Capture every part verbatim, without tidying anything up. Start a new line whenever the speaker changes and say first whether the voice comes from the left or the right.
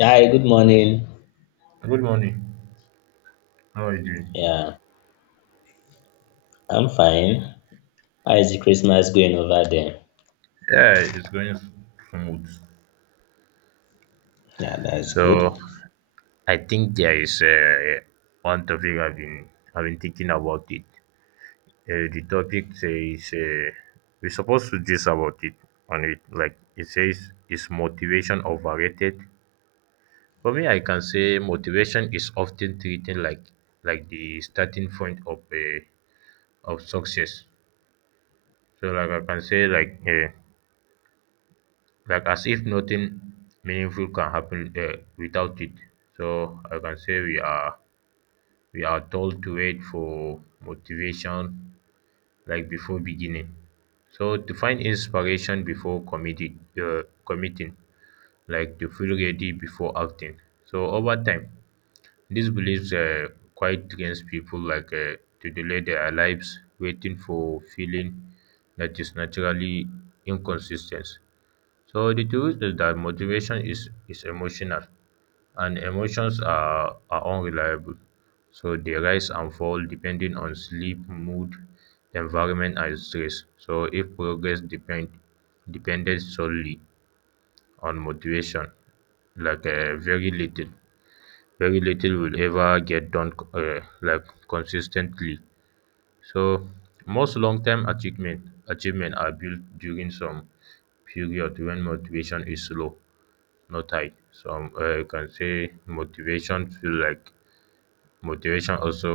left: Hi, good morning.
right: Good morning. How are you doing?
left: Yeah, I'm fine. How is the Christmas going over there?
right: Yeah, it's going smooth.
left: Yeah, that's
right: So
left: good.
right: I think there is uh, one topic I've been I've been thinking about it. Uh, the topic says uh, we're supposed to this about it on it. Like it says, is motivation overrated? For me, I can say motivation is often treated like like the starting point of uh, of success. So like I can say like. Uh, like as if nothing meaningful can happen uh, without it. So I can say we are we are told to wait for motivation like before beginning. So to find inspiration before committed, uh, committing, like to feel ready before acting. So over time, these beliefs uh, quite trains people like uh, to delay their lives, waiting for feeling that is naturally inconsistent. So the truth is that motivation is, is emotional and emotions are, are unreliable. So they rise and fall depending on sleep, mood, environment and stress. So if progress depend depended solely on motivation, like uh, very little, very little will ever get done uh, like consistently. So most long-term achievement achievement are built during some period when motivation is low. Not tie some uh, you can say motivation feel like motivation also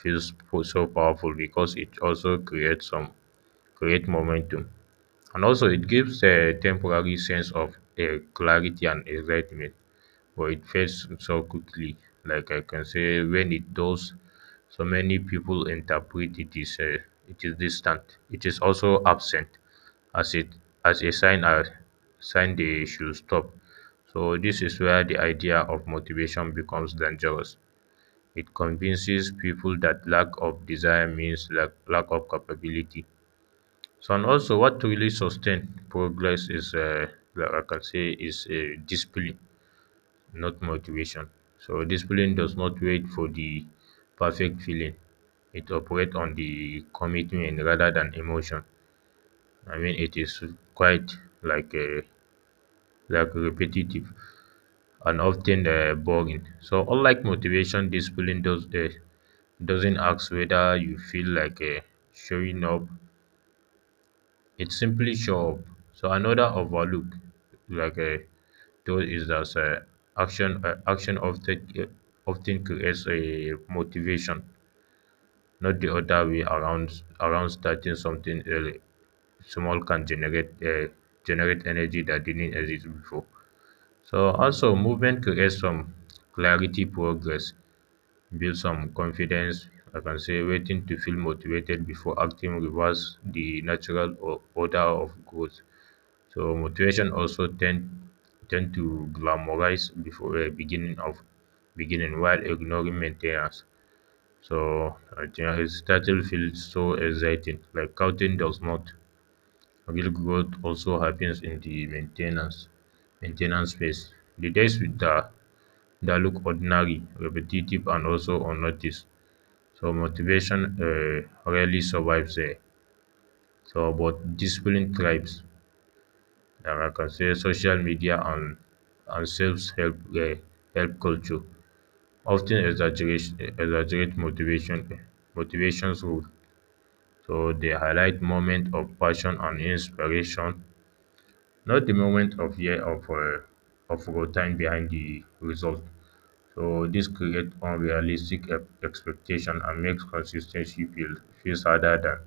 right: feels po- so powerful because it also creates some create momentum and also it gives a temporary sense of uh, clarity and excitement but it fades so quickly. Like I can say, when it does, so many people interpret it is uh, it is distant. It is also absent, as it as a sign a sign they should stop. So this is where the idea of motivation becomes dangerous. It convinces people that lack of desire means lack, lack of capability. So and also, what really sustain progress is, uh, like I can say, is uh, discipline not motivation. So discipline does not wait for the perfect feeling. It operates on the commitment rather than emotion. I mean, it is quite like a like repetitive and often uh, boring. So unlike motivation, discipline does uh, doesn't ask whether you feel like uh, showing up, it simply show up. So another overlook like a tool is that uh, action uh, action often uh, often creates a motivation, not the other way around. Around starting something early, small can generate uh, generate energy that didn't exist before. So also movement creates some clarity, progress, build some confidence. I can say waiting to feel motivated before acting reverse the natural o- order of growth. So motivation also tend tend to glamorize before uh, beginning of beginning while ignoring maintenance. So uh, his title feels so exciting, like counting does not. Real growth also happens in the maintenance maintenance phase. The days with the that look ordinary, repetitive, and also unnoticed. So motivation uh, rarely survives there. So, but discipline thrives. um I consider social media and and self-help um help culture often exaggerate exaggerate motivation motivations role. So they highlight moment of passion and inspiration, not the moment of year of um of raw time behind the result. So this creates unrealistic ex- expectation and makes consistency ten feel feels harder than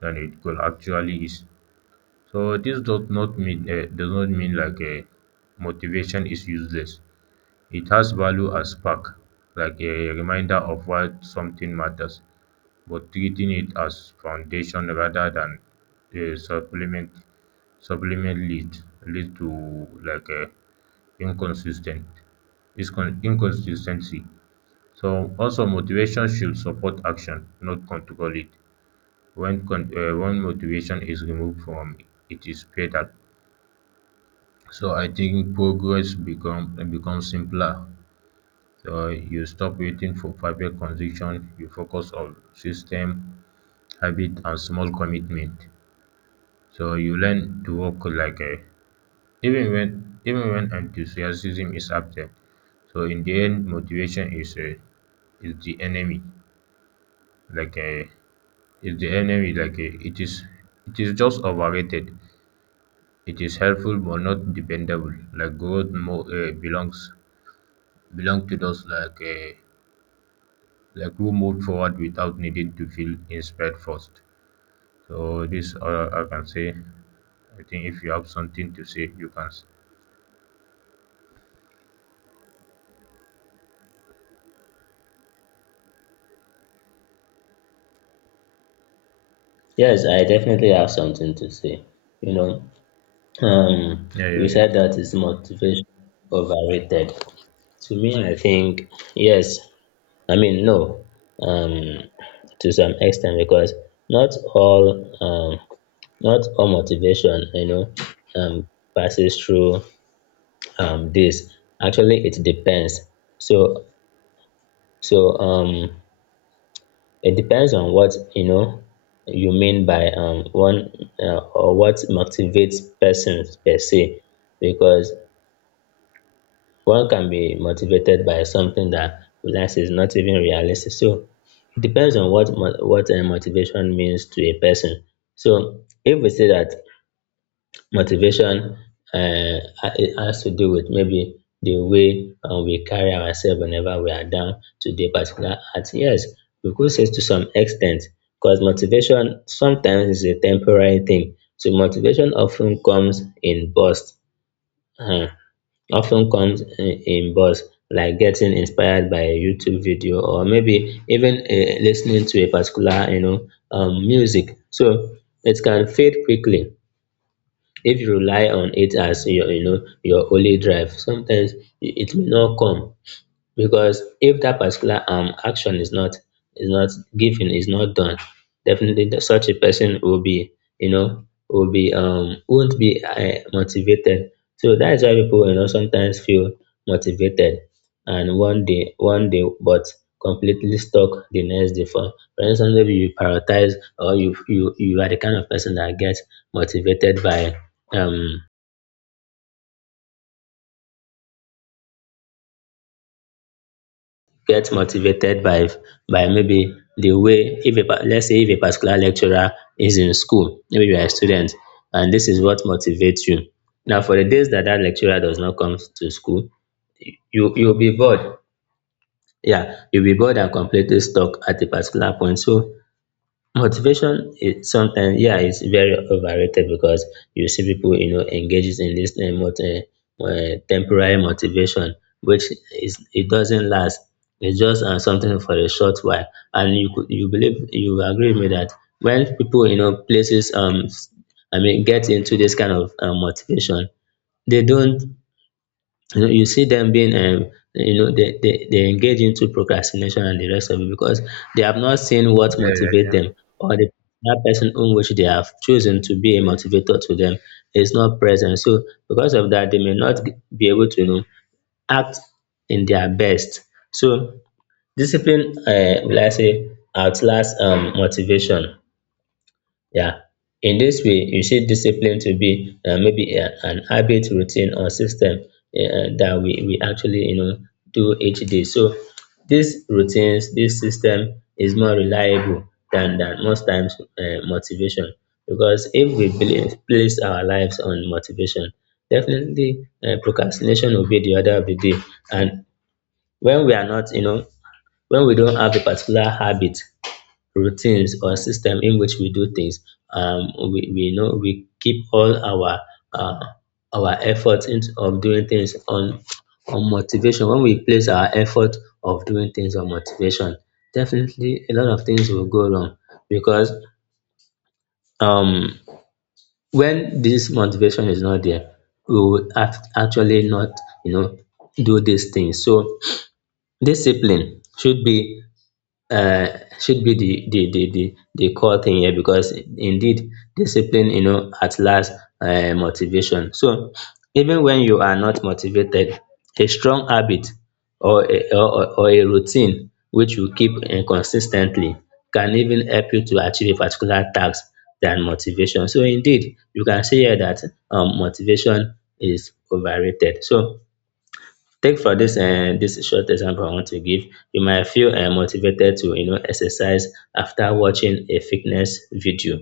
right: than it could actually is. So this does not mean uh, does not mean like a motivation is useless. It has value as spark, like a reminder of why something matters, but treating it as foundation rather than a supplement supplement lead lead to like a inconsistent is con- inconsistency. So also motivation should support action, not control it. When con- uh, when motivation is removed from it, it is fatal. So I think progress become becomes simpler. So you stop waiting for perfect condition. You focus on system, habit, and small commitment. So you learn to work like a even when even when enthusiasm is absent. So in the end, motivation is a is the enemy. Like a Is the enemy. Like a, it is it is just overrated. It is helpful but not dependable. Like growth more uh, belongs belong to those like uh, like who moved forward without needing to feel inspired first. So this uh, I can say, I think if you have something to say, you can. s-
left: Yes, I definitely have something to say. You know, um,
right: Yeah, yeah,
left: we
right: yeah,
left: said that is motivation overrated. To me, I think yes. I mean, no. Um, to some extent, because not all, um, not all motivation, you know, um, passes through um this. Actually, it depends. So So um, it depends on what you know you mean by um, one, uh, or what motivates persons per se, because one can be motivated by something that realize is not even realistic. So it depends on what mo- what uh, motivation means to a person. So if we say that motivation, uh, it has to do with maybe the way um we carry ourselves whenever we are down to the particular act. Yes, we could say to some extent because motivation sometimes is a temporary thing. So motivation often comes in bursts. um Often comes in in bursts like getting inspired by a YouTube video or maybe even um lis to a particular you know um music. So it can fade quickly if you rely on it as your you know your only drive. Sometimes it may not come because if that particular um action is not, is not given, is not done. Definitely the, such a person will be, you know will be um won't be, uh, motivated. So that is why people, you know sometimes feel motivated and one day, one day but completely stuck the next day. For for instance, maybe you prioritize, or you you you are the kind of person that gets motivated by um get motivated by by maybe the way, if a pa- let's say if a particular lecturer is in school. Maybe you are a student, and this is what motivates you. Now, for the days that that lecturer does not come to school, you you'll be bored. Yeah, you'll be bored and completely stuck at a particular point. So motivation is sometimes, yeah, it's very overrated, because you see people, you know, engages in this uh, moti- uh, uh, temporary motivation, which is it doesn't last. It's just uh, something for a short while, and you could you believe you agree with me that when people, you know, places, um, I mean, get into this kind of uh, motivation, they don't. You know, you see them being, um, you know, they, they, they engage into procrastination and the rest of it, because they have not seen what
right: yeah, yeah, yeah,
left: motivate
right: yeah.
left: them, or the that person on which they have chosen to be a motivator to them is not present. So because of that, they may not g- be able to, you know, act in their best. So discipline, uh, will I say, outlasts um, motivation. Yeah. In this way, you see discipline to be, uh, maybe a, an habit, routine, or system uh, uh, that we, we actually, you know do each day. So these routines, this system is more reliable than than most times, uh, motivation. Because if we believe, place our lives on motivation, definitely uh, procrastination will be the order of the day. And when we are not, you know, when we don't have a particular habit, routines or system in which we do things. Um, we, we know we keep all our uh, our effort into of doing things on on motivation. When we place our effort of doing things on motivation, definitely a lot of things will go wrong, because um, when this motivation is not there, we will act, actually not, you know do these things. So discipline should be, uh, should be the, the, the, the, the core thing here, because indeed discipline, you know, at last, uh, motivation. So even when you are not motivated, a strong habit, or a, or, or or a routine which you keep uh, consistently, can even help you to achieve a particular task than motivation. So indeed, you can say here that, um, motivation is overrated. So take, for this um dis short example I want to give, you might feel um motivated to, you know exercise after watching a fitness video,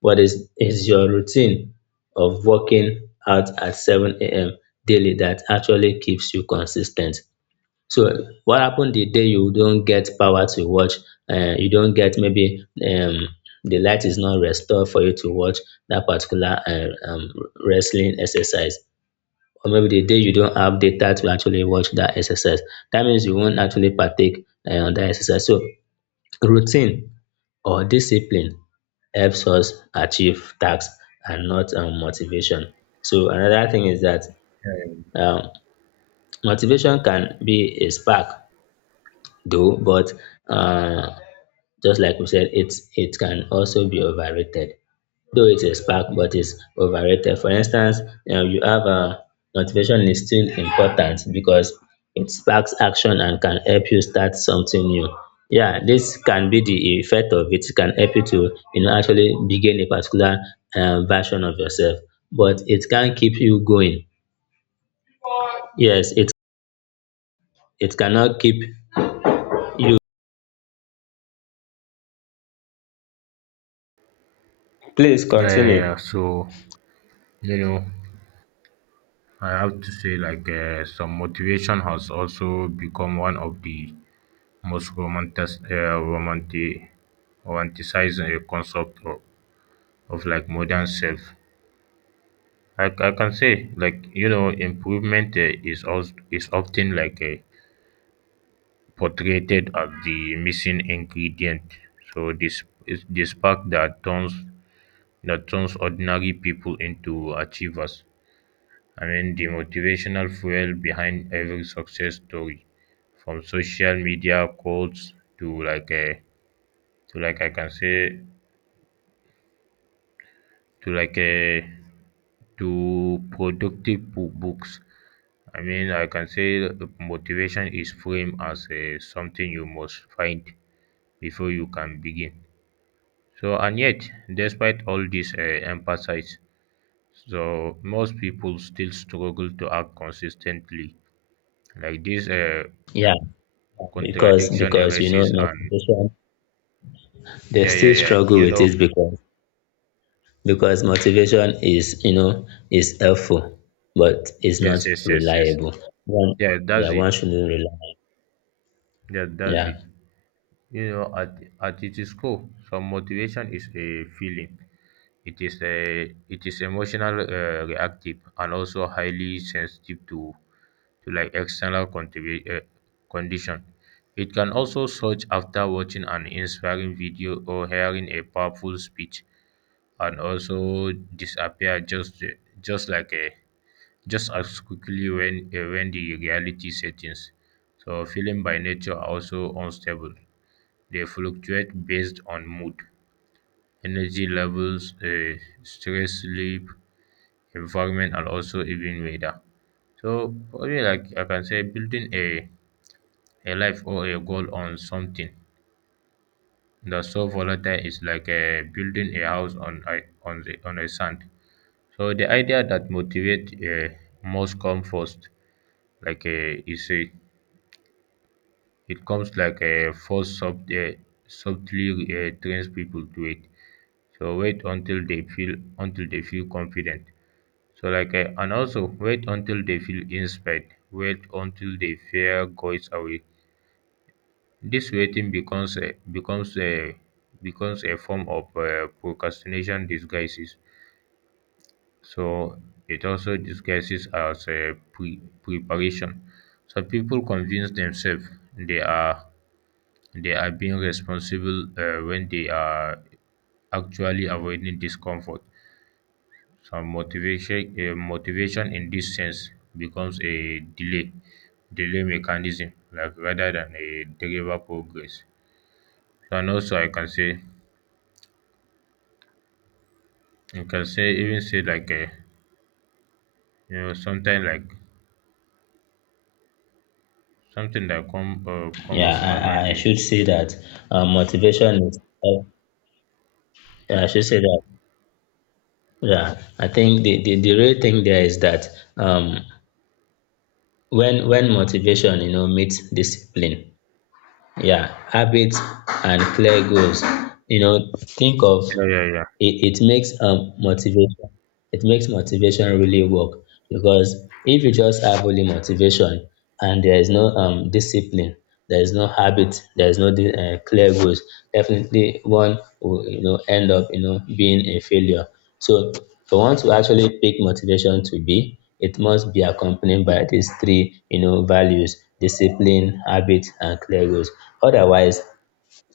left: but is is your routine of working out at seven a m daily that actually keeps you consistent? So what happen the day you don't get power to watch, um you don't get, maybe, um the light is not restored for you to watch that particular uh, um wrestling exercise, or maybe the day you don't have data to actually watch that exercise. That means you won't actually partake, uh, on that exercise. So routine or discipline helps us achieve tasks, and not, um, motivation. So another thing is that, um, motivation can be a spark though, but, uh, just like we said, it's it can also be overrated. Though it's a spark, but it's overrated. For instance, you know, you have a motivation is still important because it sparks action and can help you start something new. Yeah, this can be the effect of it. It can help you to, you know actually begin a particular, um, version of yourself, but it can keep you going. Yes, it it cannot keep you. Please
right: yeah,
left: continue.
right: yeah. So you know, I have to say like uh, some motivation has also become one of the most romantic, uh, romantic, romanticized uh, concept of, of like modern self. I, I can say like you know improvement uh, is also is often like a portrayed as the missing ingredient, so this is the spark that turns that turns ordinary people into achievers. I mean, the motivational fuel behind every success story, from social media quotes to like a to like I can say to like a to productive bo- books. I mean, I can say motivation is framed as a, something you must find before you can begin. So, and yet, despite all this uh, emphasis, so most people still struggle to act consistently. Like this uh,
left: Yeah, because
right: Contradiction
left: because you know
right: arises, and
left: motivation, they
right: yeah, yeah,
left: still
right: yeah.
left: struggle
right: You
left: with
right: know,
left: it. because because motivation is, you know is helpful but it's not
right: yes, yes, yes, yes.
left: reliable. One
right: Yeah,
left: Yeah,
right: that's it.
left: one shouldn't rely.
right: Yeah, that's it.
left: Yeah
right: You know, at at its core, some motivation is a feeling. It is a it is emotional, uh, reactive, and also highly sensitive to to like external contribu- uh, condition. It can also search after watching an inspiring video or hearing a powerful speech, and also disappear just just like a just as quickly when uh, when the reality settings. So feeling by nature are also unstable. They fluctuate based on mood, energy levels, uh, stress, sleep, environment and also even weather. So probably like I can say building a, a life or a goal on something that's so volatile is like a building a house on a, on the on a sand. So the idea that motivate uh, must come first, like uh, is a, it comes like a force sub, uh, subtly uh, trains people to it. So wait until they feel until they feel confident, so like eh, and also wait until they feel inspired, wait until they fear goes away. This waiting becomes a becomes a becomes a form of uh, procrastination disguises, so it also disguises as a pre- preparation. So people convince themselves they are they are being responsible uh, when they are actually avoiding discomfort. Some motivation um motivation in this sense becomes a delay delay mechanism like rather than a driver progress. So, and also I can say, I can say even say like um you know something like something that come um
left: yeah.
right: comes to my mind
left: i, I
right: is
left: should say that, uh, motivation is help- yeah, I should say that yeah, I think the, the the real thing there is that, um when when motivation, you know meets discipline, yeah, habits, and clear goals, you know think of
right: yeah, yeah, yeah,
left: it, it makes um motivation it makes motivation really work, because if you just have only motivation, and there is no um discipline, there is no habit, there is no di- uh, clear goals, definitely one will, you know end up, you know being a failure. So for one to actually pick motivation to be, it must be accompanied by these three, you know values: discipline, habit, and clear goals. Otherwise,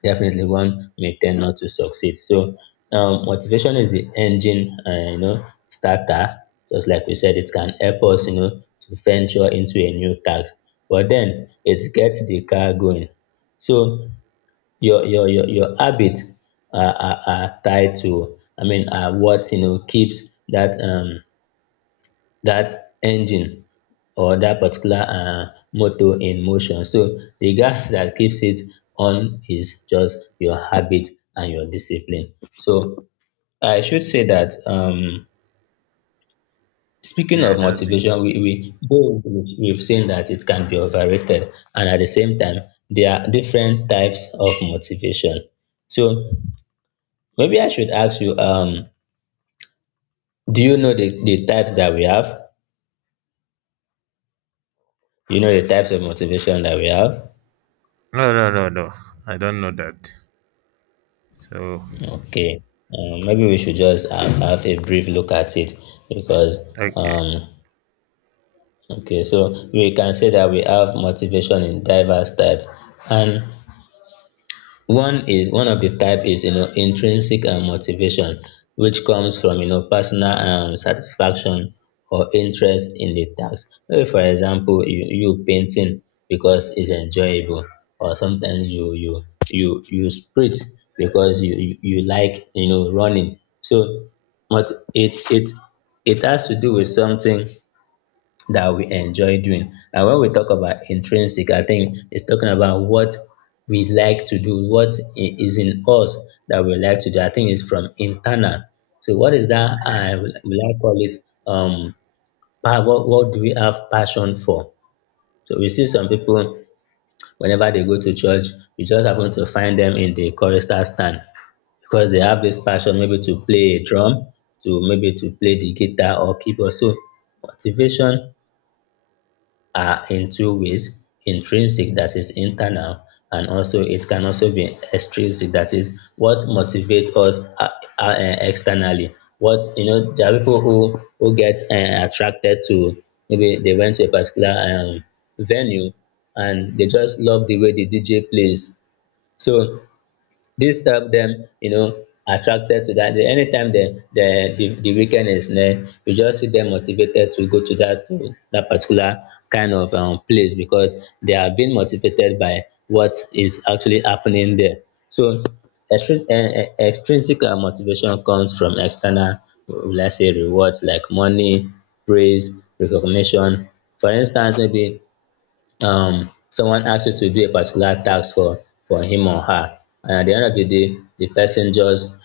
left: definitely, one may tend not to succeed. So, um, motivation is the engine, uh, you know, starter. Just like we said, it can help us, you know, to venture into a new task. But then it gets the car going. So your your your your habit are, are, are tied to, I mean, are what, you know keeps that, um that engine, or that particular, uh, motor in motion. So the gas that keeps it on is just your habit and your discipline. So I should say that, um, speaking
right: yeah,
left: of
right: that's it.
left: motivation, we, we though we've we've seen that it can be overrated, and at the same time, there are different types of motivation. So maybe I should ask you, um, do you know the, the types that we have? You know the types of motivation that we have?
right: No, no, no, no, I don't know that. So
left: Okay, um, maybe we should just have, have a brief look at it, because,
right: okay.
left: um, okay, so we can say that we have motivation in diverse types, and one is one of the type is, you know intrinsic um motivation, which comes from, you know personal um satisfaction or interest in the task. Maybe for example, you you painting because it's enjoyable, or sometimes you you you you sprint because you you, you like, you know running. So but it it it has to do with something that we enjoy doing. And when we talk about intrinsic, I think it's talking about what we like to do, what i- is in us that we like to do. I think it's from internal. So what is that? I will will I call it um pa- What, what do we have passion for? So we see some people, whenever they go to church, you just happen to find them in the chorister stand, because they have this passion, maybe to play a drum, to maybe to play the guitar or keyboard. So motivation are in two ways: intrinsic, that is internal, and also it can also be extrinsic, that is what motivates us, uh, uh, uh, externally. What You know, there are people who who get, uh, attracted to, maybe they went to a particular, um, venue, and they just love the way the D J plays. So this help them, you know, attracted to that. They- Anytime the the the, the weekend is near, you just see them motivated to go to that to that particular kind of, um, place, because they are being motivated by what is actually happening there. So extrin- eh, eh, extrinsic, uh, motivation comes from external, let's say, rewards like money, praise, recognition. For instance, maybe um someone asks you to do a particular task for for him or her, and at the end of the day the person just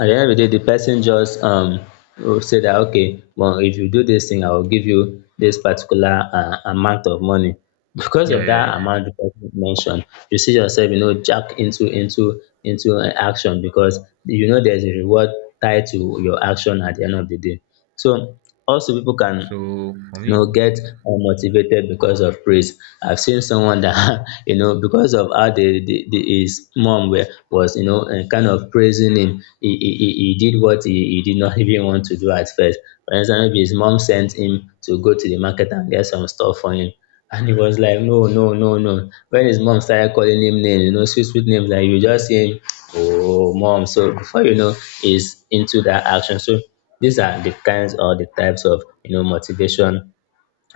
left: at the end of the day the person just um will say that, okay, well, if you do this thing, I will give you this particular uh, amount of money. Because
right: Yeah,
left: of
right: yeah,
left: that
right: yeah.
left: amount the person mentioned, you see yourself, you know, jack into into into an action because, you know, there's a reward tied to your action at the end of the day. So also people can,
right: So for
left: you
right: me,
left: know, get unmotivated because of praise. I've seen someone that you know, because of how the, the, the his mom were, was, you know, and kind of praising him, he, he, he he did what he, he did not even want to do at first. For instance, maybe his mom sent him to go to the market and get some stuff for him, and he was like, no, no, no, no. When his mom started calling him names, you know, sweet sweet names, like, you just see him, oh mom, so before you know, he's into that action. So these are the kinds or the types of, you know, motivation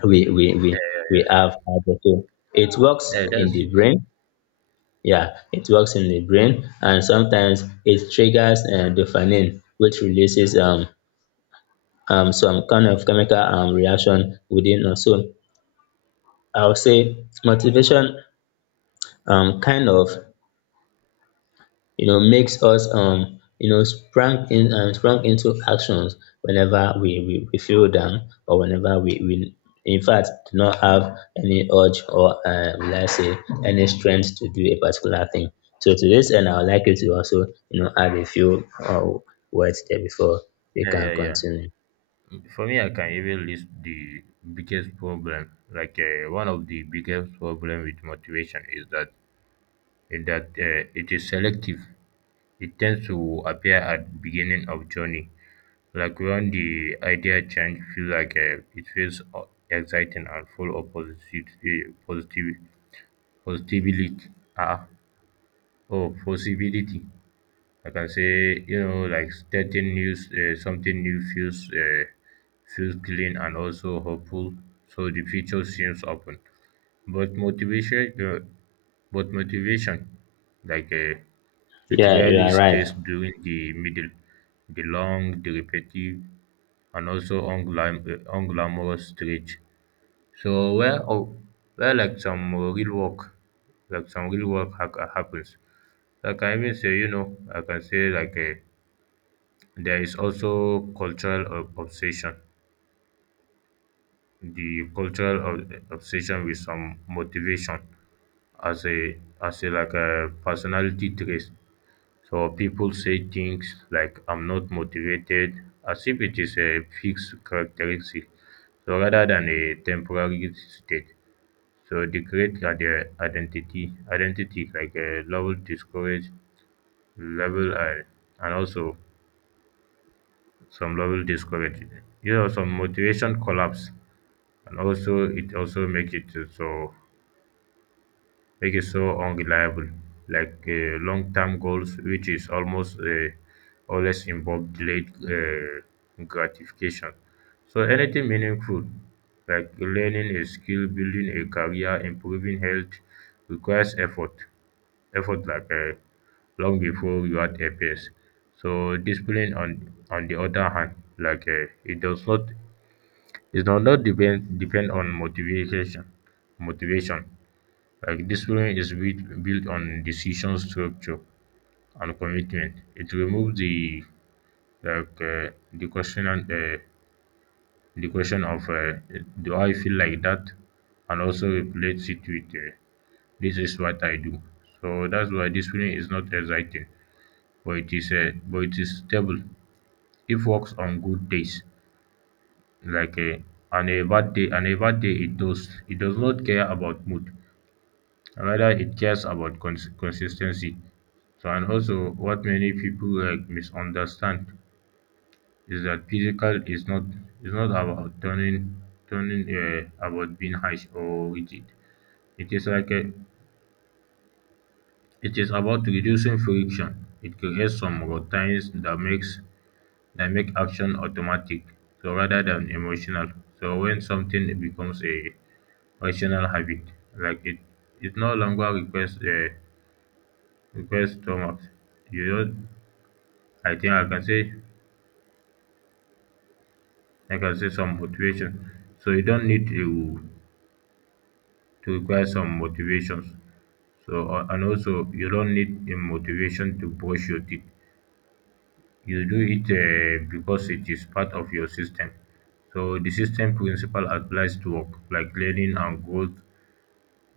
left: we we we we have. Other, so it works
right: yeah, that's
left: in the
right: it.
left: brain. Yeah, it works in the brain, and sometimes it triggers uh, dopamine, which releases um um some kind of chemical um reaction within us. So I would say motivation um kind of, you know, makes us um you know, sprang in and sprang into actions whenever we we, we feel down, or whenever we, we in fact do not have any urge or uh, let's say any strength to do a particular thing. So to this end, I would like you to also, you know, add a few uh, words there before we
right: Yeah,
left: can
right: yeah, yeah.
left: continue.
right: For me, I can even list the biggest problem. Like uh, one of the biggest problem with motivation is that is that uh, it is selective. It tends to appear at beginning of journey. Like when the idea change feel like uh, it feels uh, exciting and full of positive, uh, positive, positivity. Ah, oh, Possibility. I can say you know like starting news uh, something new feels uh, feels clean and also hopeful. So the future seems open, but motivation uh, but motivation like uh, it
left: Yeah, you
right: rarely
left: are right.
right: stays during the middle, the long, the repetitive, and also unglam- uh, unglamorous stretch. So where oh, where like some uh, real work, like some real work ha- happens. Like I can even say, you know, I can say like a there is also cultural ob- obsession. The cultural ob- obsession with some motivation as a as a like a personality trait. So people say things like I'm not motivated as if it is a fixed characteristic, so rather than a temporary state. So they create uh, their identity identity like a level discourage level uh, and also some level discourage. You know some motivation collapse and also it also make it to so make it so unreliable like uh, long-term goals, which is almost uh, always involve delayed uh, gratification. So anything meaningful like learning a skill, building a career, improving health requires effort, effort like uh, long before you are a pace. So discipline on on the other hand, like uh, it does not it does not depend depend on motivation motivation. Like discipline is built built on decision, structure, and commitment. It removes the like uh, the question and uh, the question of uh, do I feel like that, and also replace it with uh, this is what I do. So that's why discipline is not exciting, but it is uh, but it is stable. It works on good days, like uh, on a bad day. On a bad day, it does it does not care about mood. Another, it cares about cons- consistency. So and also what many people like misunderstand is that physical is not is not about turning turning uh, about being harsh or rigid. It is like a, it is about reducing friction. It creates some routines that makes that make action automatic, so rather than emotional. So when something becomes a rational habit, like it, it no longer requires uh, requires stomach. You don't I think I can say I can say some motivation. So you don't need to to require some motivations. So uh, and also you don't need a motivation to brush your teeth. You do it uh, because it is part of your system. So the system principle applies to work like learning and growth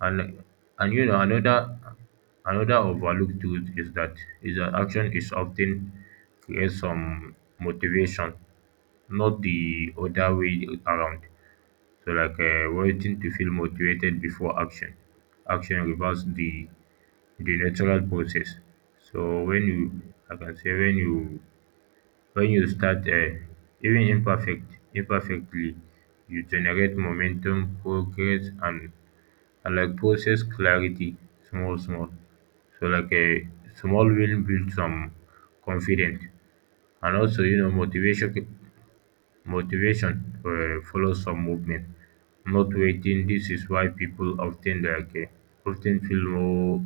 right: and and you know another another overlooked truth is that is that action is often creates some motivation, not the other way around. So like uh, waiting to feel motivated before action. Action reverses the the natural process. So when you, like I can say when you When you start uh, even imperfect imperfectly, you generate momentum, progress, and, and like process clarity, small small. So like a small win builds some confidence, and also you know motivation motivation um follows some movement, not waiting. This is why people often like um Often feel more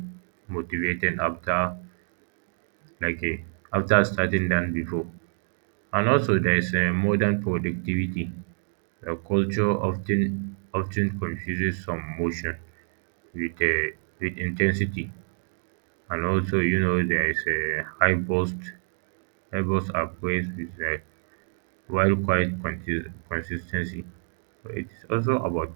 right: motivated after like um after starting than before. And also there is um modern productivity. The culture often often confuses some motion with um with intensity. And also you know there is a high burst high burst are praised with um while quiet consis consistency. Ten it is also about.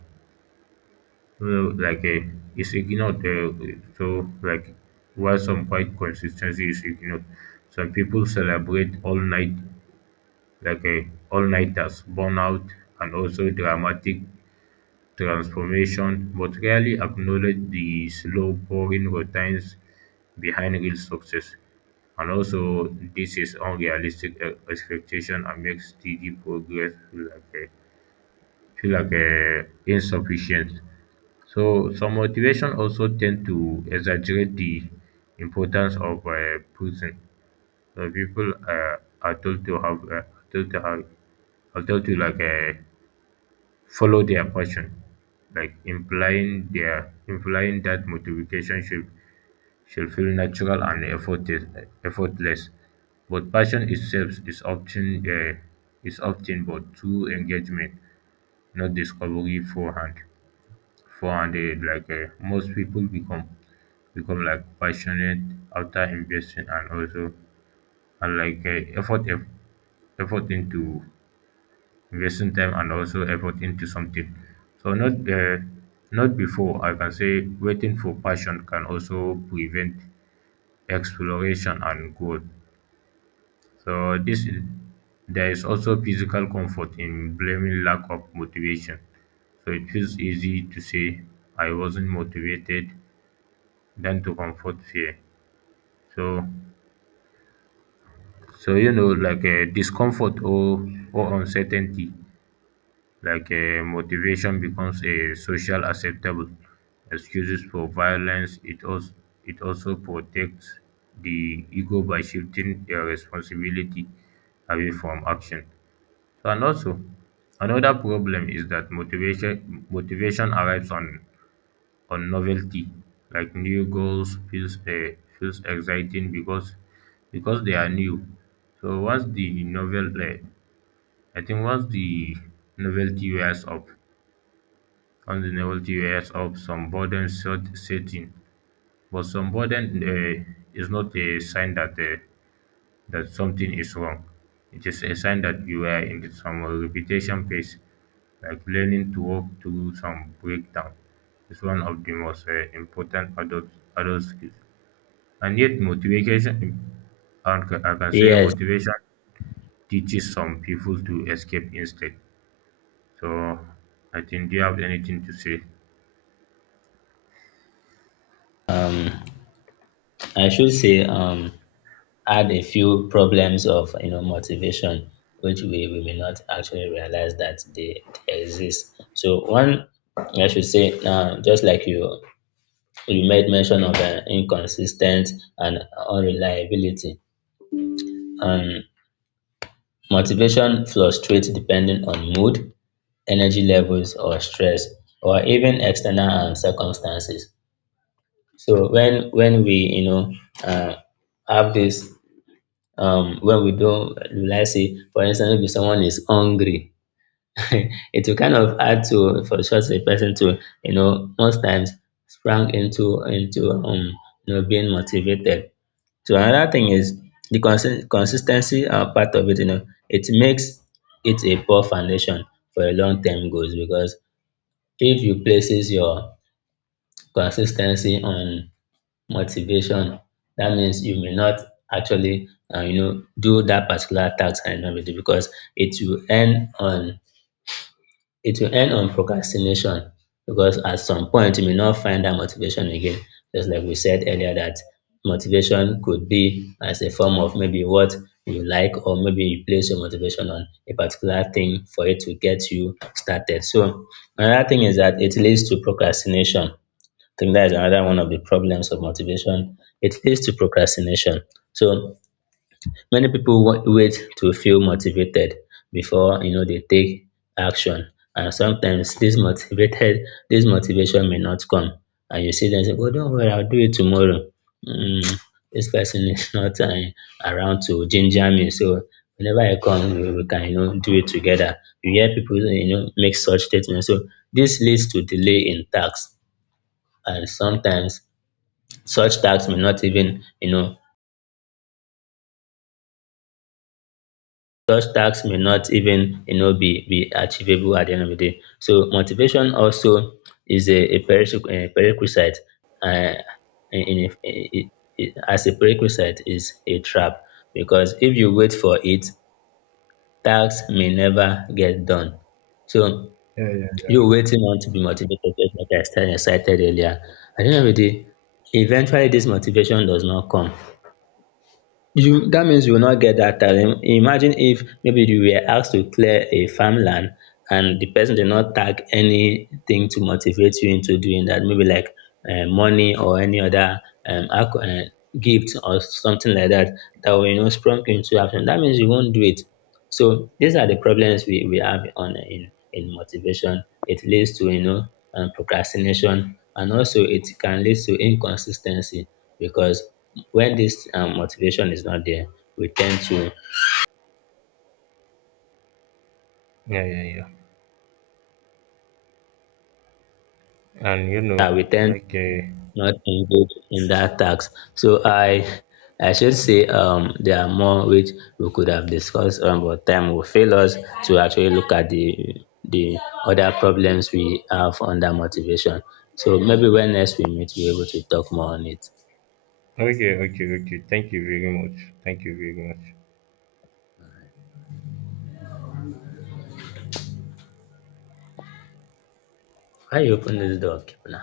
right: So, like, uh, is ignored. Uh, so, like, while some quite consistency is ignored, some people celebrate all night, like, uh, all nighters, burnout, and also dramatic transformation, but rarely acknowledge the slow pouring routines behind real success. And also, this is unrealistic uh, expectation and makes steady progress like. Uh, feel like uh, insufficient. So some motivation also tend to exaggerate the importance of uh, prison. So people uh, are told to have uh, told to have are told to like uh, follow their passion, like implying their implying that motivation should should feel natural and effortless. Effortless. But passion itself is often uh, is often but true engagement, not discovery forehand for and eh, like eh, most people become become like passionate after investing and also and like eh, effort eff- effort into investing time and also effort into something, so not uh, not before. I can say waiting for passion can also prevent exploration and growth. So this is there is also physical comfort in blaming lack of motivation. So it feels easy to say I wasn't motivated than to comfort fear. So, so you know, like uh, discomfort or or uncertainty, like uh, motivation becomes a social acceptable excuses for violence. It also it also protects the ego by shifting their responsibility away from action. So, and also another problem is that motivation motivation arrives on on novelty, like new goals feels uh, feels exciting because because they are new. So once the novel uh, i think once the novelty wears off, once the novelty wears off some boredom set, set in. But some boredom uh, is not a sign that uh, that something is wrong. It is a sign that you are in some repetition phase, like learning to walk through some breakdown. It's one of the most uh, important adult, adult skills. And yet, motivation, and ca- I can say
left: Yes,
right: motivation teaches some people to escape instead. So, I think, do you have anything to say?
left: um I should say, um add a few problems of, you know, motivation which we, we may not actually realize that they exist. So one, I should say, uh, just like you you made mention of uh, inconsistent and unreliability. um, motivation fluctuates depending on mood, energy levels, or stress, or even external um, circumstances. So when when we, you know, uh, have this, um, when we don't realize, say, for instance, if someone is hungry, it will kind of hard to, for such a person to, you know, most times, sprang into into um, you know, being motivated. So another thing is the consi- consistency uh, part of it. You know, it makes it a poor foundation for a long term goals, because if you places your consistency on motivation, that means you may not actually, uh, you know, do that particular task and everything, because it will end on it will end on procrastination, because at some point you may not find that motivation again. Just like we said earlier, that motivation could be as a form of maybe what you like, or maybe you place your motivation on a particular thing for it to get you started. So another thing is that it leads to procrastination. I think that is another one of the problems of motivation. It leads to procrastination. So many people wa- wait to feel motivated before, you know, they take action, and sometimes this motivated this motivation may not come, and you see them say, "Oh, don't worry, I'll do it tomorrow." Mm, this person is not uh, around to ginger me, so whenever I come, we, we can, you know, do it together. You hear people, you know, make such statements. So this leads to delay in tasks, and sometimes such tasks may not even you know such tasks may not even, you know, be be achievable at the end of the day. So motivation also is a, a pererequis- a prerequisite, uh, in, in, in, as a prerequisite, is a trap, because if you wait for it, tasks may never get done. So you waiting on to be motivated, just like I started excited earlier, at the end of the day, eventually this motivation does not come. You, that means you will not get that talent. Imagine if maybe you were asked to clear a farmland, and the person did not tag anything to motivate you into doing that, maybe like um, money, or any other um, alco- um, gift or something like that, that will, you know, sprung you into action. That means you won't do it. So these are the problems we, we have on, in in motivation. It leads to, you know, um, procrastination, and also it can lead to inconsistency, because when this um, motivation is not there, we tend to,
right: Yeah, yeah, yeah. And you know,
left: uh, we tend
right: like,
left: to
right: uh,
left: not engage in that task. So i i should say, um there are more which we could have discussed, um, but time will fail us to actually look at the the other problems we have under motivation. So maybe when next we meet, we're able to talk more on it.
right: okay, okay, okay. Thank you very much. Thank you very much.
left: Why you open this door, Kipna?